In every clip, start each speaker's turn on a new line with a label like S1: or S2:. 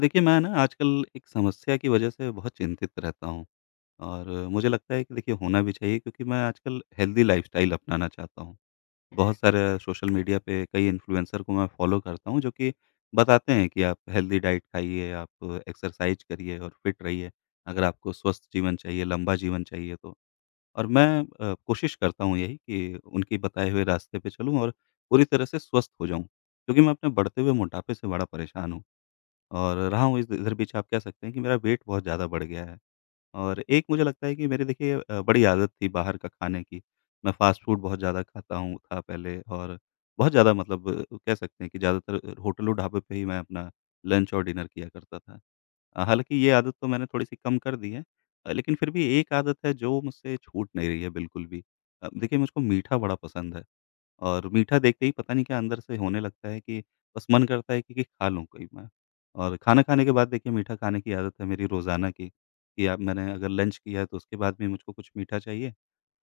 S1: देखिए, मैं ना आजकल एक समस्या की वजह से बहुत चिंतित रहता हूँ और मुझे लगता है कि देखिए होना भी चाहिए क्योंकि मैं आजकल हेल्दी लाइफ़स्टाइल अपनाना चाहता हूँ। बहुत सारे सोशल मीडिया पे कई इन्फ्लुएंसर को मैं फ़ॉलो करता हूँ जो कि बताते हैं कि आप हेल्दी डाइट खाइए, आप एक्सरसाइज़ करिए और फिट रहिए, अगर आपको स्वस्थ जीवन चाहिए, लंबा जीवन चाहिए तो। और मैं कोशिश करता हूँ यही कि उनके बताए हुए रास्ते पे चलूँ और पूरी तरह से स्वस्थ हो जाऊँ, क्योंकि मैं अपने बढ़ते हुए मोटापे से बड़ा परेशान हूँ। और रहा हूँ इस इधर बीच आप कह सकते हैं कि मेरा वेट बहुत ज़्यादा बढ़ गया है और एक मुझे लगता है कि मेरी देखिए बड़ी आदत थी बाहर का खाने की। मैं फ़ास्ट फ़ूड बहुत ज़्यादा खाता हूँ था पहले और बहुत ज़्यादा मतलब कह सकते हैं कि ज़्यादातर होटल और ढाबे पे ही मैं अपना लंच और डिनर किया करता था। हालाँकि ये आदत तो मैंने थोड़ी-सी कम कर दी है, लेकिन फिर भी एक आदत है जो मुझसे छूट नहीं रही है बिल्कुल भी। देखिए मुझको मीठा बड़ा पसंद है। और मीठा देखते ही पता नहीं क्या अंदर से होने लगता है कि बस मन करता है कि खा लूँ कोई मैं। और खाना खाने के बाद देखिए मीठा खाने की आदत है मेरी रोज़ाना की, कि अब मैंने अगर लंच किया तो उसके बाद भी मुझको कुछ मीठा चाहिए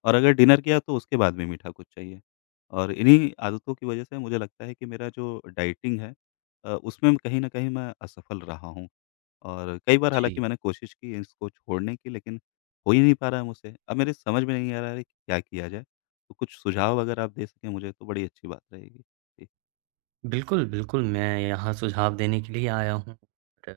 S1: और अगर डिनर किया तो उसके बाद भी मीठा कुछ चाहिए। और इन्हीं आदतों की वजह से मुझे लगता है कि मेरा जो डाइटिंग है उसमें कहीं न कहीं मैं असफल रहा हूँ। और कई बार हालाँकि
S2: जी,
S1: मैंने कोशिश की इसको छोड़ने की लेकिन हो ही नहीं पा रहा है मुझसे। अब मेरे समझ में नहीं आ रहा है कि क्या किया जाए? तो कुछ सुझाव अगर आप दे सकें मुझे तो बड़ी अच्छी बात रहेगी। जी।
S2: बिल्कुल, बिल्कुल, मैं यहाँ सुझाव देने के लिए आया हूँ। और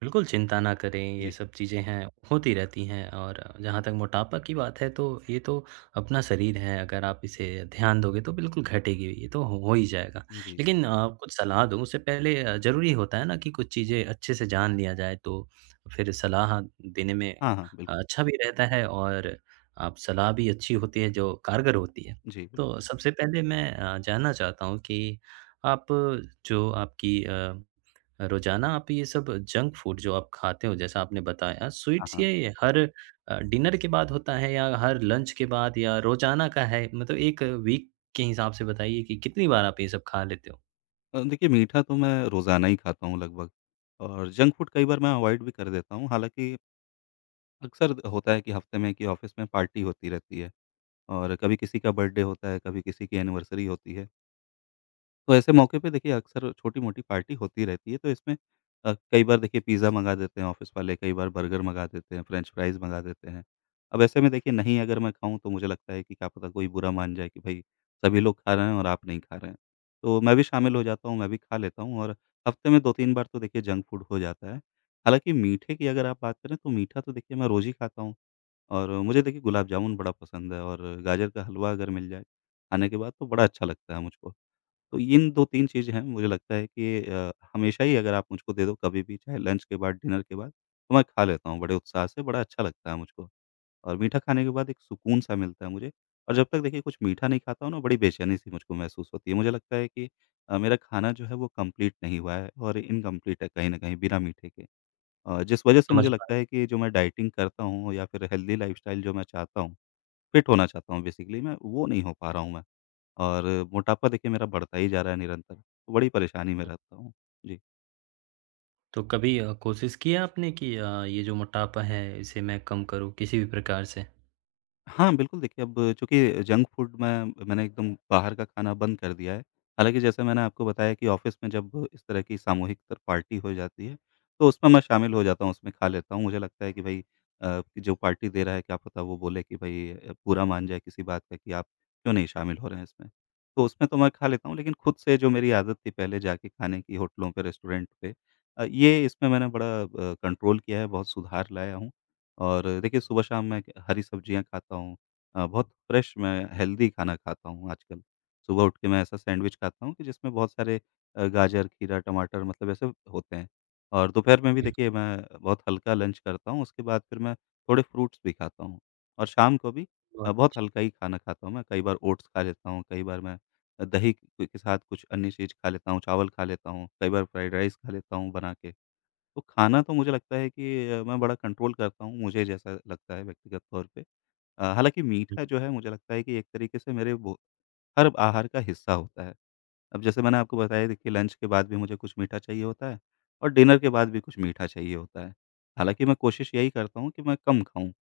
S2: बिल्कुल चिंता ना करें, ये
S1: जी,
S2: सब चीज़ें हैं, होती रहती हैं और जहाँ तक मोटापा की बात है, तो ये तो अपना शरीर है, अगर आप इसे ध्यान दोगे, तो बिल्कुल घटेगी, ये तो हो ही जाएगा।
S1: जी।
S2: लेकिन कुछ सलाह दूँ, उससे पहले ज़रूरी होता है ना कि कुछ चीज़ें अच्छे से जान लिया जाए, तो फिर सलाह देने में
S1: हाँ, हाँ, बिल्कुल।
S2: अच्छा भी रहता है और आप सलाह भी अच्छी होती है, जो कारगर होती है।
S1: जी, बिल
S2: तो सबसे पहले मैं जानना चाहता हूँ कि आप जो आपकी रोज़ाना आप ये सब जंक फूड जो आप खाते हो जैसा आपने बताया
S1: हाँ,
S2: स्वीट्स
S1: हाँ।
S2: ये हर डिनर के बाद होता है या हर लंच के बाद या रोज़ाना का है? मतलब 1 वीक के हिसाब से बताइए कि कितनी बार आप ये सब खा लेते हो?
S1: देखिए मीठा तो मैं रोज़ाना ही खाता हूँ लगभग और जंक फूड कई बार मैं अवॉइड भी कर देता हूँ। हालाँकि अक्सर होता है कि हफ़्ते में कि ऑफ़िस में पार्टी होती रहती है और कभी किसी का बर्थडे होता है, कभी किसी की एनिवर्सरी होती है। तो ऐसे मौके पे देखिए अक्सर छोटी-मोटी पार्टी होती रहती है, तो इसमें कई बार देखिए पिज़्ज़ा मँगा देते हैं ऑफ़िस वाले, कई बार बर्गर मँगा देते हैं, फ्रेंच फ्राइज़ मँगा देते हैं। अब ऐसे में देखिए नहीं अगर मैं खाऊँ तो मुझे लगता है कि क्या पता कोई बुरा मान जाए कि भई सभी लोग खा रहे हैं और आप नहीं खा रहे हैं। तो मैं भी शामिल हो जाता हूँ, मैं भी खा लेता हूँ और हफ़्ते में 2-3 बार तो देखिए जंक फूड हो जाता है। हालाँकि मीठे की अगर आप बात करें तो मीठा तो देखिए मैं रोज़ ही खाता हूँ और मुझे देखिए गुलाब जामुन बड़ा पसंद है और गाजर का हलवा अगर मिल जाए खाने के बाद तो बड़ा अच्छा लगता है मुझको। तो इन 2-3 चीज़ें हैं, मुझे लगता है कि हमेशा ही अगर आप मुझको दे दो कभी भी, चाहे लंच के बाद, डिनर के बाद, तो मैं खा लेता हूँ बड़े उत्साह से, बड़ा अच्छा लगता है मुझको। और मीठा खाने के बाद एक सुकून-सा मिलता है मुझे और जब तक देखिए कुछ मीठा नहीं खाता हूँ ना, बड़ी बेचैनी-सी मुझको महसूस होती है। मुझे लगता है कि मेरा खाना जो है वो कंप्लीट नहीं हुआ है और इनकंप्लीट है कहीं न कहीं बिना मीठे के। जिस वजह से
S2: समझ
S1: मुझे
S2: पा रहा
S1: लगता
S2: हूँ।
S1: है कि जो मैं डाइटिंग करता हूँ या फिर हेल्दी लाइफ़स्टाइल जो मैं चाहता हूँ, फिट होना चाहता हूँ बेसिकली मैं, वो नहीं हो पा रहा हूँ मैं। और मोटापा देखिए मेरा बढ़ता ही जा रहा है निरंतर, तो बड़ी परेशानी में रहता हूँ। जी।
S2: तो कभी कोशिश की है आपने कि ये जो मोटापा है इसे मैं कम करूँ किसी भी प्रकार से?
S1: हाँ, बिल्कुल देखिए, अब चूँकि जंक फूड मैंने एकदम बाहर का खाना बंद कर दिया है। हालाँकि जैसे मैंने आपको बताया कि ऑफ़िस में जब इस तरह की सामूहिक तर पार्टी हो जाती है, तो उसमें मैं शामिल हो जाता हूँ, उसमें खा लेता हूँ। मुझे लगता है कि भई कि जो पार्टी दे रहा है क्या पता वो बोले कि भई बुरा मान जाए किसी बात का कि आप क्यों नहीं शामिल हो रहे हैं इसमें। तो उसमें तो मैं खा लेता हूँ, लेकिन खुद से जो मेरी आदत थी पहले जाके खाने की होटलों पे, रेस्टोरेंट पे, ये इसमें मैंने बड़ा कंट्रोल किया है, बहुत सुधार लाया हूँ। और देखिए सुबह-शाम मैं हरी सब्जियाँ खाता हूँ, बहुत फ्रेश मैं हेल्दी खाना खाता हूँ आजकल। सुबह उठ के मैं ऐसा सैंडविच खाता हूँ कि जिसमें बहुत सारे गाजर, खीरा, टमाटर मतलब ऐसे होते हैं। और दोपहर में भी
S2: बिल्कुल
S1: देखिए मैं बहुत हल्का लंच करता हूँ, उसके बाद फिर मैं थोड़े फ्रूट्स भी खाता हूँ। और शाम को भी
S2: और
S1: बहुत हल्का ही खाना खाता हूँ मैं, कई बार ओट्स खा लेता हूँ, कई बार मैं दही के साथ कुछ अन्य चीज़ खा लेता हूँ, चावल खा लेता हूँ, कई बार फ्राइड राइस खा लेता हूँ बना के। तो खाना तो मुझे लगता है कि मैं बड़ा कंट्रोल करता हूँ, मुझे जैसा लगता है व्यक्तिगत तौर पे। हालाँकि मीठा जो है मुझे लगता है कि एक तरीके से मेरे वो हर आहार का हिस्सा होता है। अब जैसे मैंने आपको बताया देखिए लंच के बाद भी मुझे कुछ मीठा चाहिए होता है और डिनर के बाद भी कुछ मीठा चाहिए होता है। हालाँकि मैं कोशिश यही करता हूँ कि मैं कम खाऊँ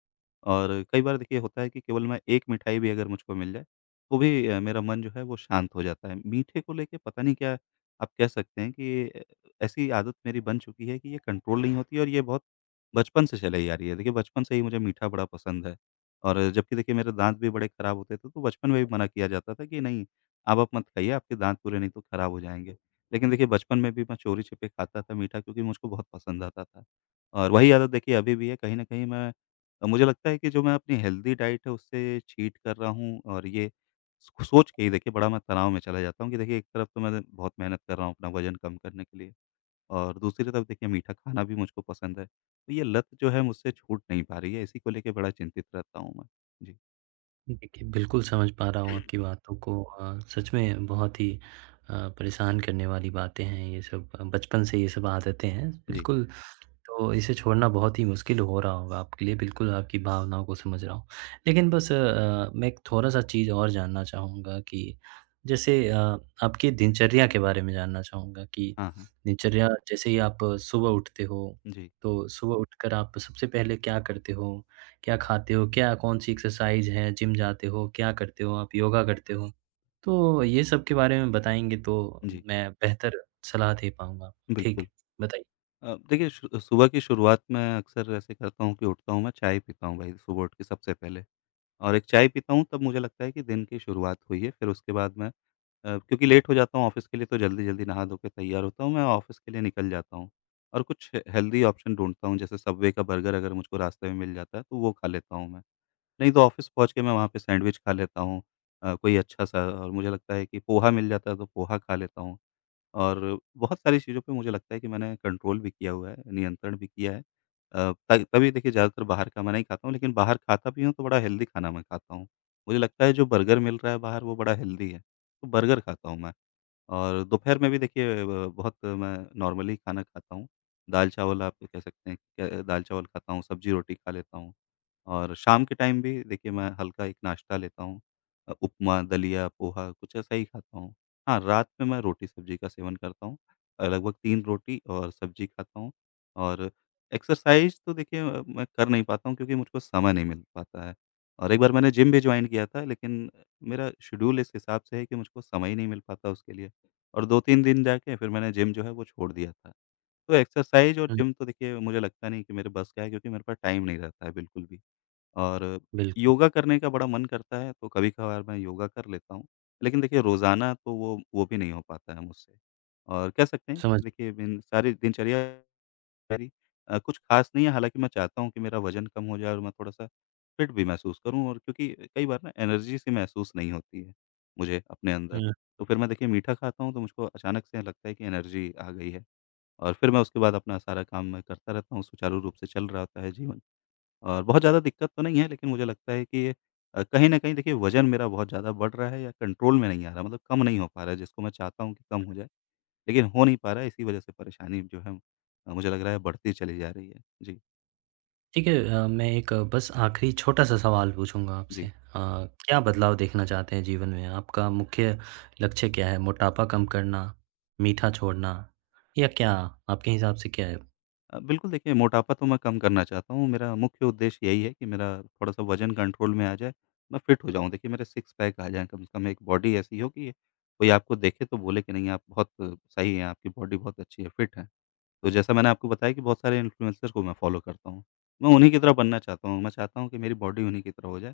S1: और कई बार देखिए होता है कि केवल मैं एक मिठाई भी अगर मुझको मिल जाए, तो भी मेरा मन जो है वो शांत हो जाता है। मीठे को लेके पता नहीं क्या आप कह सकते हैं कि ऐसी आदत मेरी बन चुकी है कि ये कंट्रोल नहीं होती और ये बहुत बचपन से चली आ रही है। देखिए बचपन से ही मुझे मीठा बड़ा पसंद है और जबकि देखिए मेरे दाँत भी बड़े खराब होते थे, तो बचपन में भी मना किया जाता था कि नहीं अब आप मत खाइए, आपके दाँत पूरे नहीं तो खराब हो जाएँगे। लेकिन देखिए बचपन में भी मैं चोरी-छिपे खाता था मीठा क्योंकि मुझको बहुत पसंद आता था। और वही आदत देखिए अभी भी है कहीं न कहीं मैं, मुझे लगता है कि जो मैं अपनी हेल्दी डाइट है उससे चीट कर रहा हूँ और ये सोच के ही देखिए बड़ा मैं तनाव में चला जाता हूँ कि देखिए एक तरफ तो मैं बहुत मेहनत कर रहा हूँ अपना वज़न कम करने के लिए और दूसरी तरफ देखिए मीठा खाना भी मुझको पसंद है। तो ये लत जो है मुझसे छूट नहीं पा रही है, इसी को लेके बड़ा चिंतित रहता हूँ मैं। जी।
S2: देखिए, बिल्कुल समझ पा रहा हूँ आपकी बातों को, सच में बहुत ही परेशान करने वाली बातें हैं ये सब, बचपन से ये सब आदतें हैं
S1: जी।
S2: बिल्कुल। तो इसे छोड़ना बहुत ही मुश्किल हो रहा होगा आपके लिए, बिल्कुल आपकी भावनाओं को समझ रहा हूँ। लेकिन बस मैं एक थोड़ा सा चीज़ और जानना चाहूँगा कि जैसे आपकी दिनचर्या के बारे में जानना चाहूँगा कि
S1: हाँ, हाँ।
S2: दिनचर्या जैसे ही आप सुबह उठते हो
S1: जी,
S2: तो सुबह उठकर आप सबसे पहले क्या करते हो, क्या खाते हो? क्या कौन-सी एक्सरसाइज़ है? जिम जाते हो? क्या करते हो आप? योगा करते हो? तो ये सब के बारे में बताएँगे तो
S1: जी।
S2: मैं बेहतर सलाह दे पाऊँगा। ठीक
S1: बिल्कुल।
S2: है, बताइए।
S1: देखिए शु सुबह की शुरुआत मैं अक्सर ऐसे करता हूँ कि उठता हूँ मैं चाय पीता हूँ भाई सुबह उठ के सबसे पहले और एक चाय पीता हूँ तब मुझे लगता है कि दिन की शुरुआत हुई है। फिर उसके बाद मैं क्योंकि लेट हो जाता हूँ ऑफ़िस के लिए तो जल्दी-जल्दी नहा धो के तैयार होता हूँ मैं ऑफ़िस के लिए निकल जाता हूँ। और कुछ हे हेल्दी ऑप्शन ढूँढता हूँ जैसे सबवे का बर्गर अगर मुझको रास्ते में मिल जाता है तो वो खा लेता हूँ मैं। नहीं तो ऑफ़िस पहुँच के मैं वहाँ पे सैंडविच खा लेता हूँ, कोई अच्छा-सा और मुझे लगता है कि पोहा मिल जाता है तो पोहा खा लेता हूँ। और बहुत सारी चीज़ों पे मुझे लगता है कि मैंने कंट्रोल भी किया हुआ है, नियंत्रण भी किया है। अ, त तभी देखिए ज़्यादातर बाहर का मैं नहीं खाता हूँ, लेकिन बाहर खाता भी हूँ तो बड़ा हेल्दी खाना मैं खाता हूँ। मुझे लगता है जो बर्गर मिल रहा है बाहर वो बड़ा हेल्दी है, तो बर्गर खाता हूँ मैं। और दोपहर में भी देखिए ब बहुत मैं नॉर्मली खाना खाता हूँ। दाल-चावल आप कह सकते हैं कि दाल-चावल खाता हूँ, सब्ज़ी-रोटी खा लेता हूँ। और शाम के टाइम भी देखिए मैं हल्का एक नाश्ता लेता हूँ। उपमा, दलिया, पोहा कुछ ऐसा ही खाता हूँ। हाँ, रात में मैं रोटी-सब्ज़ी का सेवन करता हूँ। लगभग 3 रोटी और सब्ज़ी खाता हूँ और एक्सरसाइज़ तो देखिए मैं कर नहीं पाता हूँ क्योंकि मुझको समय नहीं मिल पाता है। और एक बार मैंने जिम भी जॉइन किया था लेकिन मेरा शेड्यूल इस हिसाब से है कि मुझको समय ही नहीं मिल पाता उसके लिए। और 2-3 दिन जाके फिर मैंने जिम जो है वो छोड़ दिया था। तो एक्सरसाइज़ और
S2: हुँ,
S1: जिम तो देखिए मुझे लगता नहीं कि मेरे बस का है क्योंकि मेरे पास टाइम नहीं रहता है बिल्कुल भी। और
S2: बिल्कुल,
S1: योगा करने का बड़ा मन करता है तो कभी-कभार मैं योगा कर लेता हूँ। लेकिन देखिए रोज़ाना तो वो भी नहीं हो पाता है मुझसे। और कह सकते हैं
S2: समझ
S1: कि देखिए इन सारी दिनचर्या मेरी कुछ खास नहीं है, हालाँकि मैं चाहता हूँ कि मेरा वज़न कम हो जाए और मैं थोड़ा-सा फिट भी महसूस करूँ और क्योंकि कई बार ना एनर्जी सी महसूस नहीं होती है मुझे अपने अंदर।
S2: हुँ,
S1: तो फिर मैं देखिए मीठा खाता हूँ तो मुझको अचानक से लगता है कि एनर्जी आ गई है और फिर मैं उसके बाद अपना सारा काम मैं करता रहता हूँ, सुचारू रूप से चल रहा होता है जीवन। और बहुत ज़्यादा दिक्कत तो नहीं है लेकिन मुझे लगता है कि ये, कहीं न कहीं देखिए वज़न मेरा बहुत ज़्यादा बढ़ रहा है या कंट्रोल में नहीं आ रहा मतलब कम नहीं हो पा रहा है जिसको मैं चाहता हूँ कि कम हो जाए। लेकिन हो नहीं पा रहा है, इसी वजह से परेशानी जो है मुझे लग रहा है बढ़ती चली जा रही है। जी,
S2: ठीक है, मैं एक बस आखिरी छोटा-सा सवाल पूछूँगा आपसे।
S1: जी।
S2: क्या बदलाव देखना चाहते हैं जीवन में? आपका मुख्य लक्ष्य क्या है? मोटापा कम करना, मीठा छोड़ना या क्या? आपके हिसाब से क्या है?
S1: बिल्कुल देखिए मोटापा तो मैं कम करना चाहता हूँ, मेरा मुख्य उद्देश्य यही है कि मेरा थोड़ा-सा वज़न कंट्रोल में आ जाए, मैं फिट हो जाऊँ। देखिए मेरे सिक्स पैक आ जाएँ, कम से कम एक बॉडी ऐसी हो कि कोई आपको देखे तो बोले कि नहीं आप बहुत सही हैं, आपकी बॉडी बहुत अच्छी है, फिट है। तो जैसा मैंने आपको बताया कि बहुत सारे इन्फ्लुएंसर को मैं फॉलो करता हूँ। मैं उन्हीं की तरह बनना चाहता हूँ। मैं चाहता हूँ कि मेरी बॉडी उन्हीं की तरह हो जाए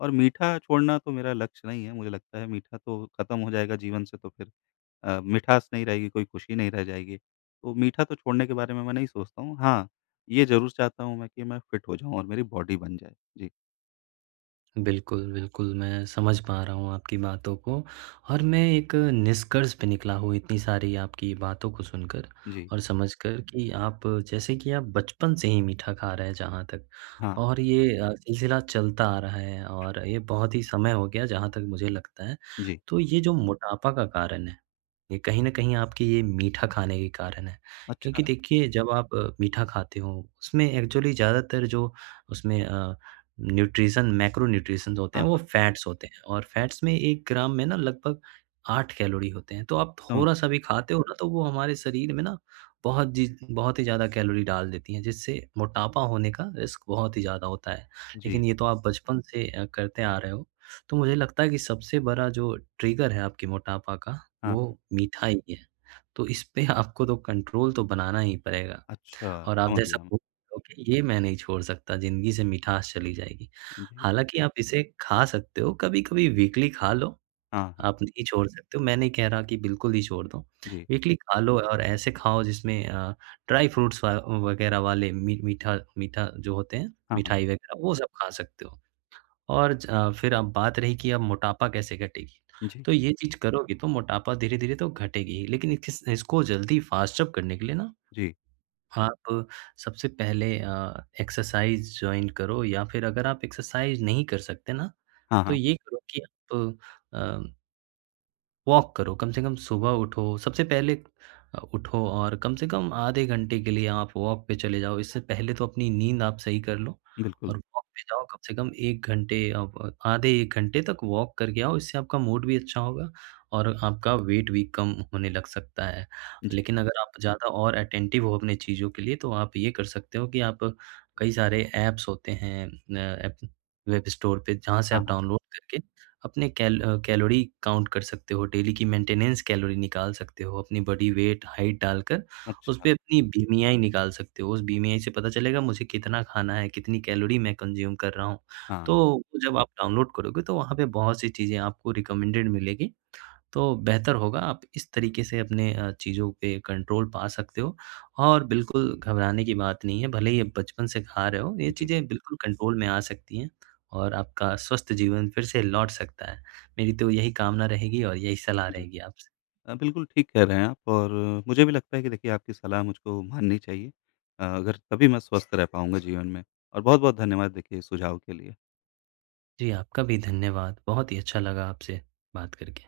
S1: और मीठा छोड़ना तो मेरा लक्ष्य नहीं है। मुझे लगता है मीठा तो खत्म हो जाएगा जीवन से तो फिर मिठास नहीं रहेगी, कोई खुशी नहीं रह जाएगी। तो मीठा तो छोड़ने के बारे में मैं नहीं सोचता हूँ। हाँ, ये ज़रूर चाहता हूँ मैं कि मैं फिट हो जाऊँ और मेरी बॉडी बन जाए। जी,
S2: बिल्कुल, बिल्कुल, मैं समझ पा रहा हूँ आपकी बातों को और मैं एक निष्कर्ष पे निकला हूँ इतनी सारी आपकी बातों को सुनकर
S1: जी,
S2: और समझकर कि आप जैसे कि आप बचपन से ही मीठा खा रहे हैं जहाँ तक,
S1: हाँ,
S2: और ये सिलसिला चलता आ रहा है और ये बहुत ही समय हो गया जहाँ तक मुझे लगता है।
S1: जी।
S2: तो ये जो मोटापा का कारण है, ये कहीं न कहीं आपकी ये मीठा खाने के कारण है।
S1: अच्छा,
S2: क्योंकि देखिए जब आप मीठा खाते हो उसमें एक्चुअली ज़्यादातर जो उसमें न्यूट्रिशन मैक्रोन्यूट्रिशंस होते
S1: हाँ,
S2: हैं, वो
S1: हाँ,
S2: फैट्स होते हैं और फैट्स में 1 ग्राम में ना लगभग 8 कैलोरी होते हैं, तो आप
S1: समझ
S2: थोड़ा-सा
S1: गया।
S2: भी खाते हो ना तो वो हमारे शरीर में ना बहुत जी बहुत ही ज़्यादा कैलोरी डाल देती हैं, जिससे मोटापा होने का रिस्क बहुत ही ज़्यादा होता है।
S1: जी,
S2: लेकिन ये तो आप बचपन से करते आ रहे हो, तो मुझे लगता है कि सबसे बड़ा जो ट्रिगर है आपके मोटापा का,
S1: हाँ,
S2: वो मीठा ही है। तो इस पे आपको तो कंट्रोल तो बनाना ही पड़ेगा।
S1: अच्छा,
S2: और आप
S1: समझ
S2: जैसा
S1: गया मैं।
S2: बोल रहे हो कि ये मैं नहीं छोड़ सकता, ज़िंदगी से मिठास चली जाएगी।
S1: जी,
S2: हालाँकि आप इसे खा सकते हो, कभी-कभी वीकली खा लो,
S1: हाँ, हाँ,
S2: आप नहीं छोड़ सकते हो, मैं नहीं कह रहा कि बिल्कुल ही छोड़ दो।
S1: जी,
S2: वीकली खा लो और ऐसे खाओ जिसमें ड्राई फ्रूट्स व वगैरह वाले मी मीठा मीठा जो होते हैं,
S1: हाँ, हाँ,
S2: मिठाई वगैरह वो सब खा सकते हो। और फिर अब बात रही कि अब मोटापा कैसे घटेगी,
S1: जी,
S2: तो ये चीज़ करोगे तो मोटापा धीरे-धीरे तो घटेगी ही, लेकिन इकिस इसको जल्दी फास्ट अप करने के लिए ना
S1: जी,
S2: आप सबसे पहले एक्सरसाइज़ जॉइन करो या फिर अगर आप एक्सरसाइज़ नहीं कर सकते ना,
S1: हाँ,
S2: तो
S1: हाँ,
S2: ये करो कि आप अ वॉक करो, कम से कम सुबह उठो, सबसे पहले उठो और कम से कम आधे घंटे के लिए आप वॉक पे चले जाओ। इससे पहले तो अपनी नींद आप सही कर लो
S1: बिल्कुल।
S2: और वॉक पे जाओ, कम से कम 1 घंटे आप, आधे 1 घंटे तक वॉक करके आओ, इससे आपका मूड भी अच्छा होगा और आपका वेट भी कम होने लग सकता है।
S1: जी।
S2: लेकिन अगर आप ज़्यादा और अटेंटिव हो अपनी चीज़ों के लिए, तो आप ये कर सकते हो कि आप कई सारे ऐप्स होते हैं, ऐप वेब स्टोर पे जहाँ से
S1: हाँ,
S2: आप
S1: हाँ।
S2: डाउनलोड करके अपने कैलोरी काउंट कर सकते हो, डेली की मेंटेनेंस कैलोरी निकाल सकते हो, अपनी बॉडी वेट, हाइट डालकर
S1: अच्छा,
S2: उसपे अपनी बीईएमआई निकाल सकते हो। उस बीईएमआई से पता चलेगा मुझे कितना खाना है, कितनी कैलोरी मैं कंज़्यूम कर रहा हूँ।
S1: हाँ।
S2: तो जब आप डाउनलोड करोगे तो वहाँ पे बहुत सी चीज़ें आपको रिकमेंडेड मिलेगी, तो बेहतर होगा आप इस तरीके से अपने चीज़ों पे कंट्रोल पा सकते हो और बिल्कुल घबराने की बात नहीं है, भले ही आप बचपन से खा रहे हो, ये
S1: जी,
S2: चीज़ें बिल्कुल कंट्रोल में आ सकती हैं और आपका स्वस्थ जीवन फिर से लौट सकता है। मेरी तो यही कामना रहेगी और यही सलाह
S1: जी।
S2: रहेगी आपसे।
S1: बिल्कुल ठीक कह रहे हैं आप और मुझे भी लगता है कि देखिए आपकी सलाह मुझको माननी चाहिए। अगर तभी मैं स्वस्थ रह पाऊँगा जीवन में और बहुत-बहुत धन्यवाद देखिए इस सुझाव के लिए।
S2: जी, आपका भी धन्यवाद। बहुत ही अच्छा लगा आपसे बात करके।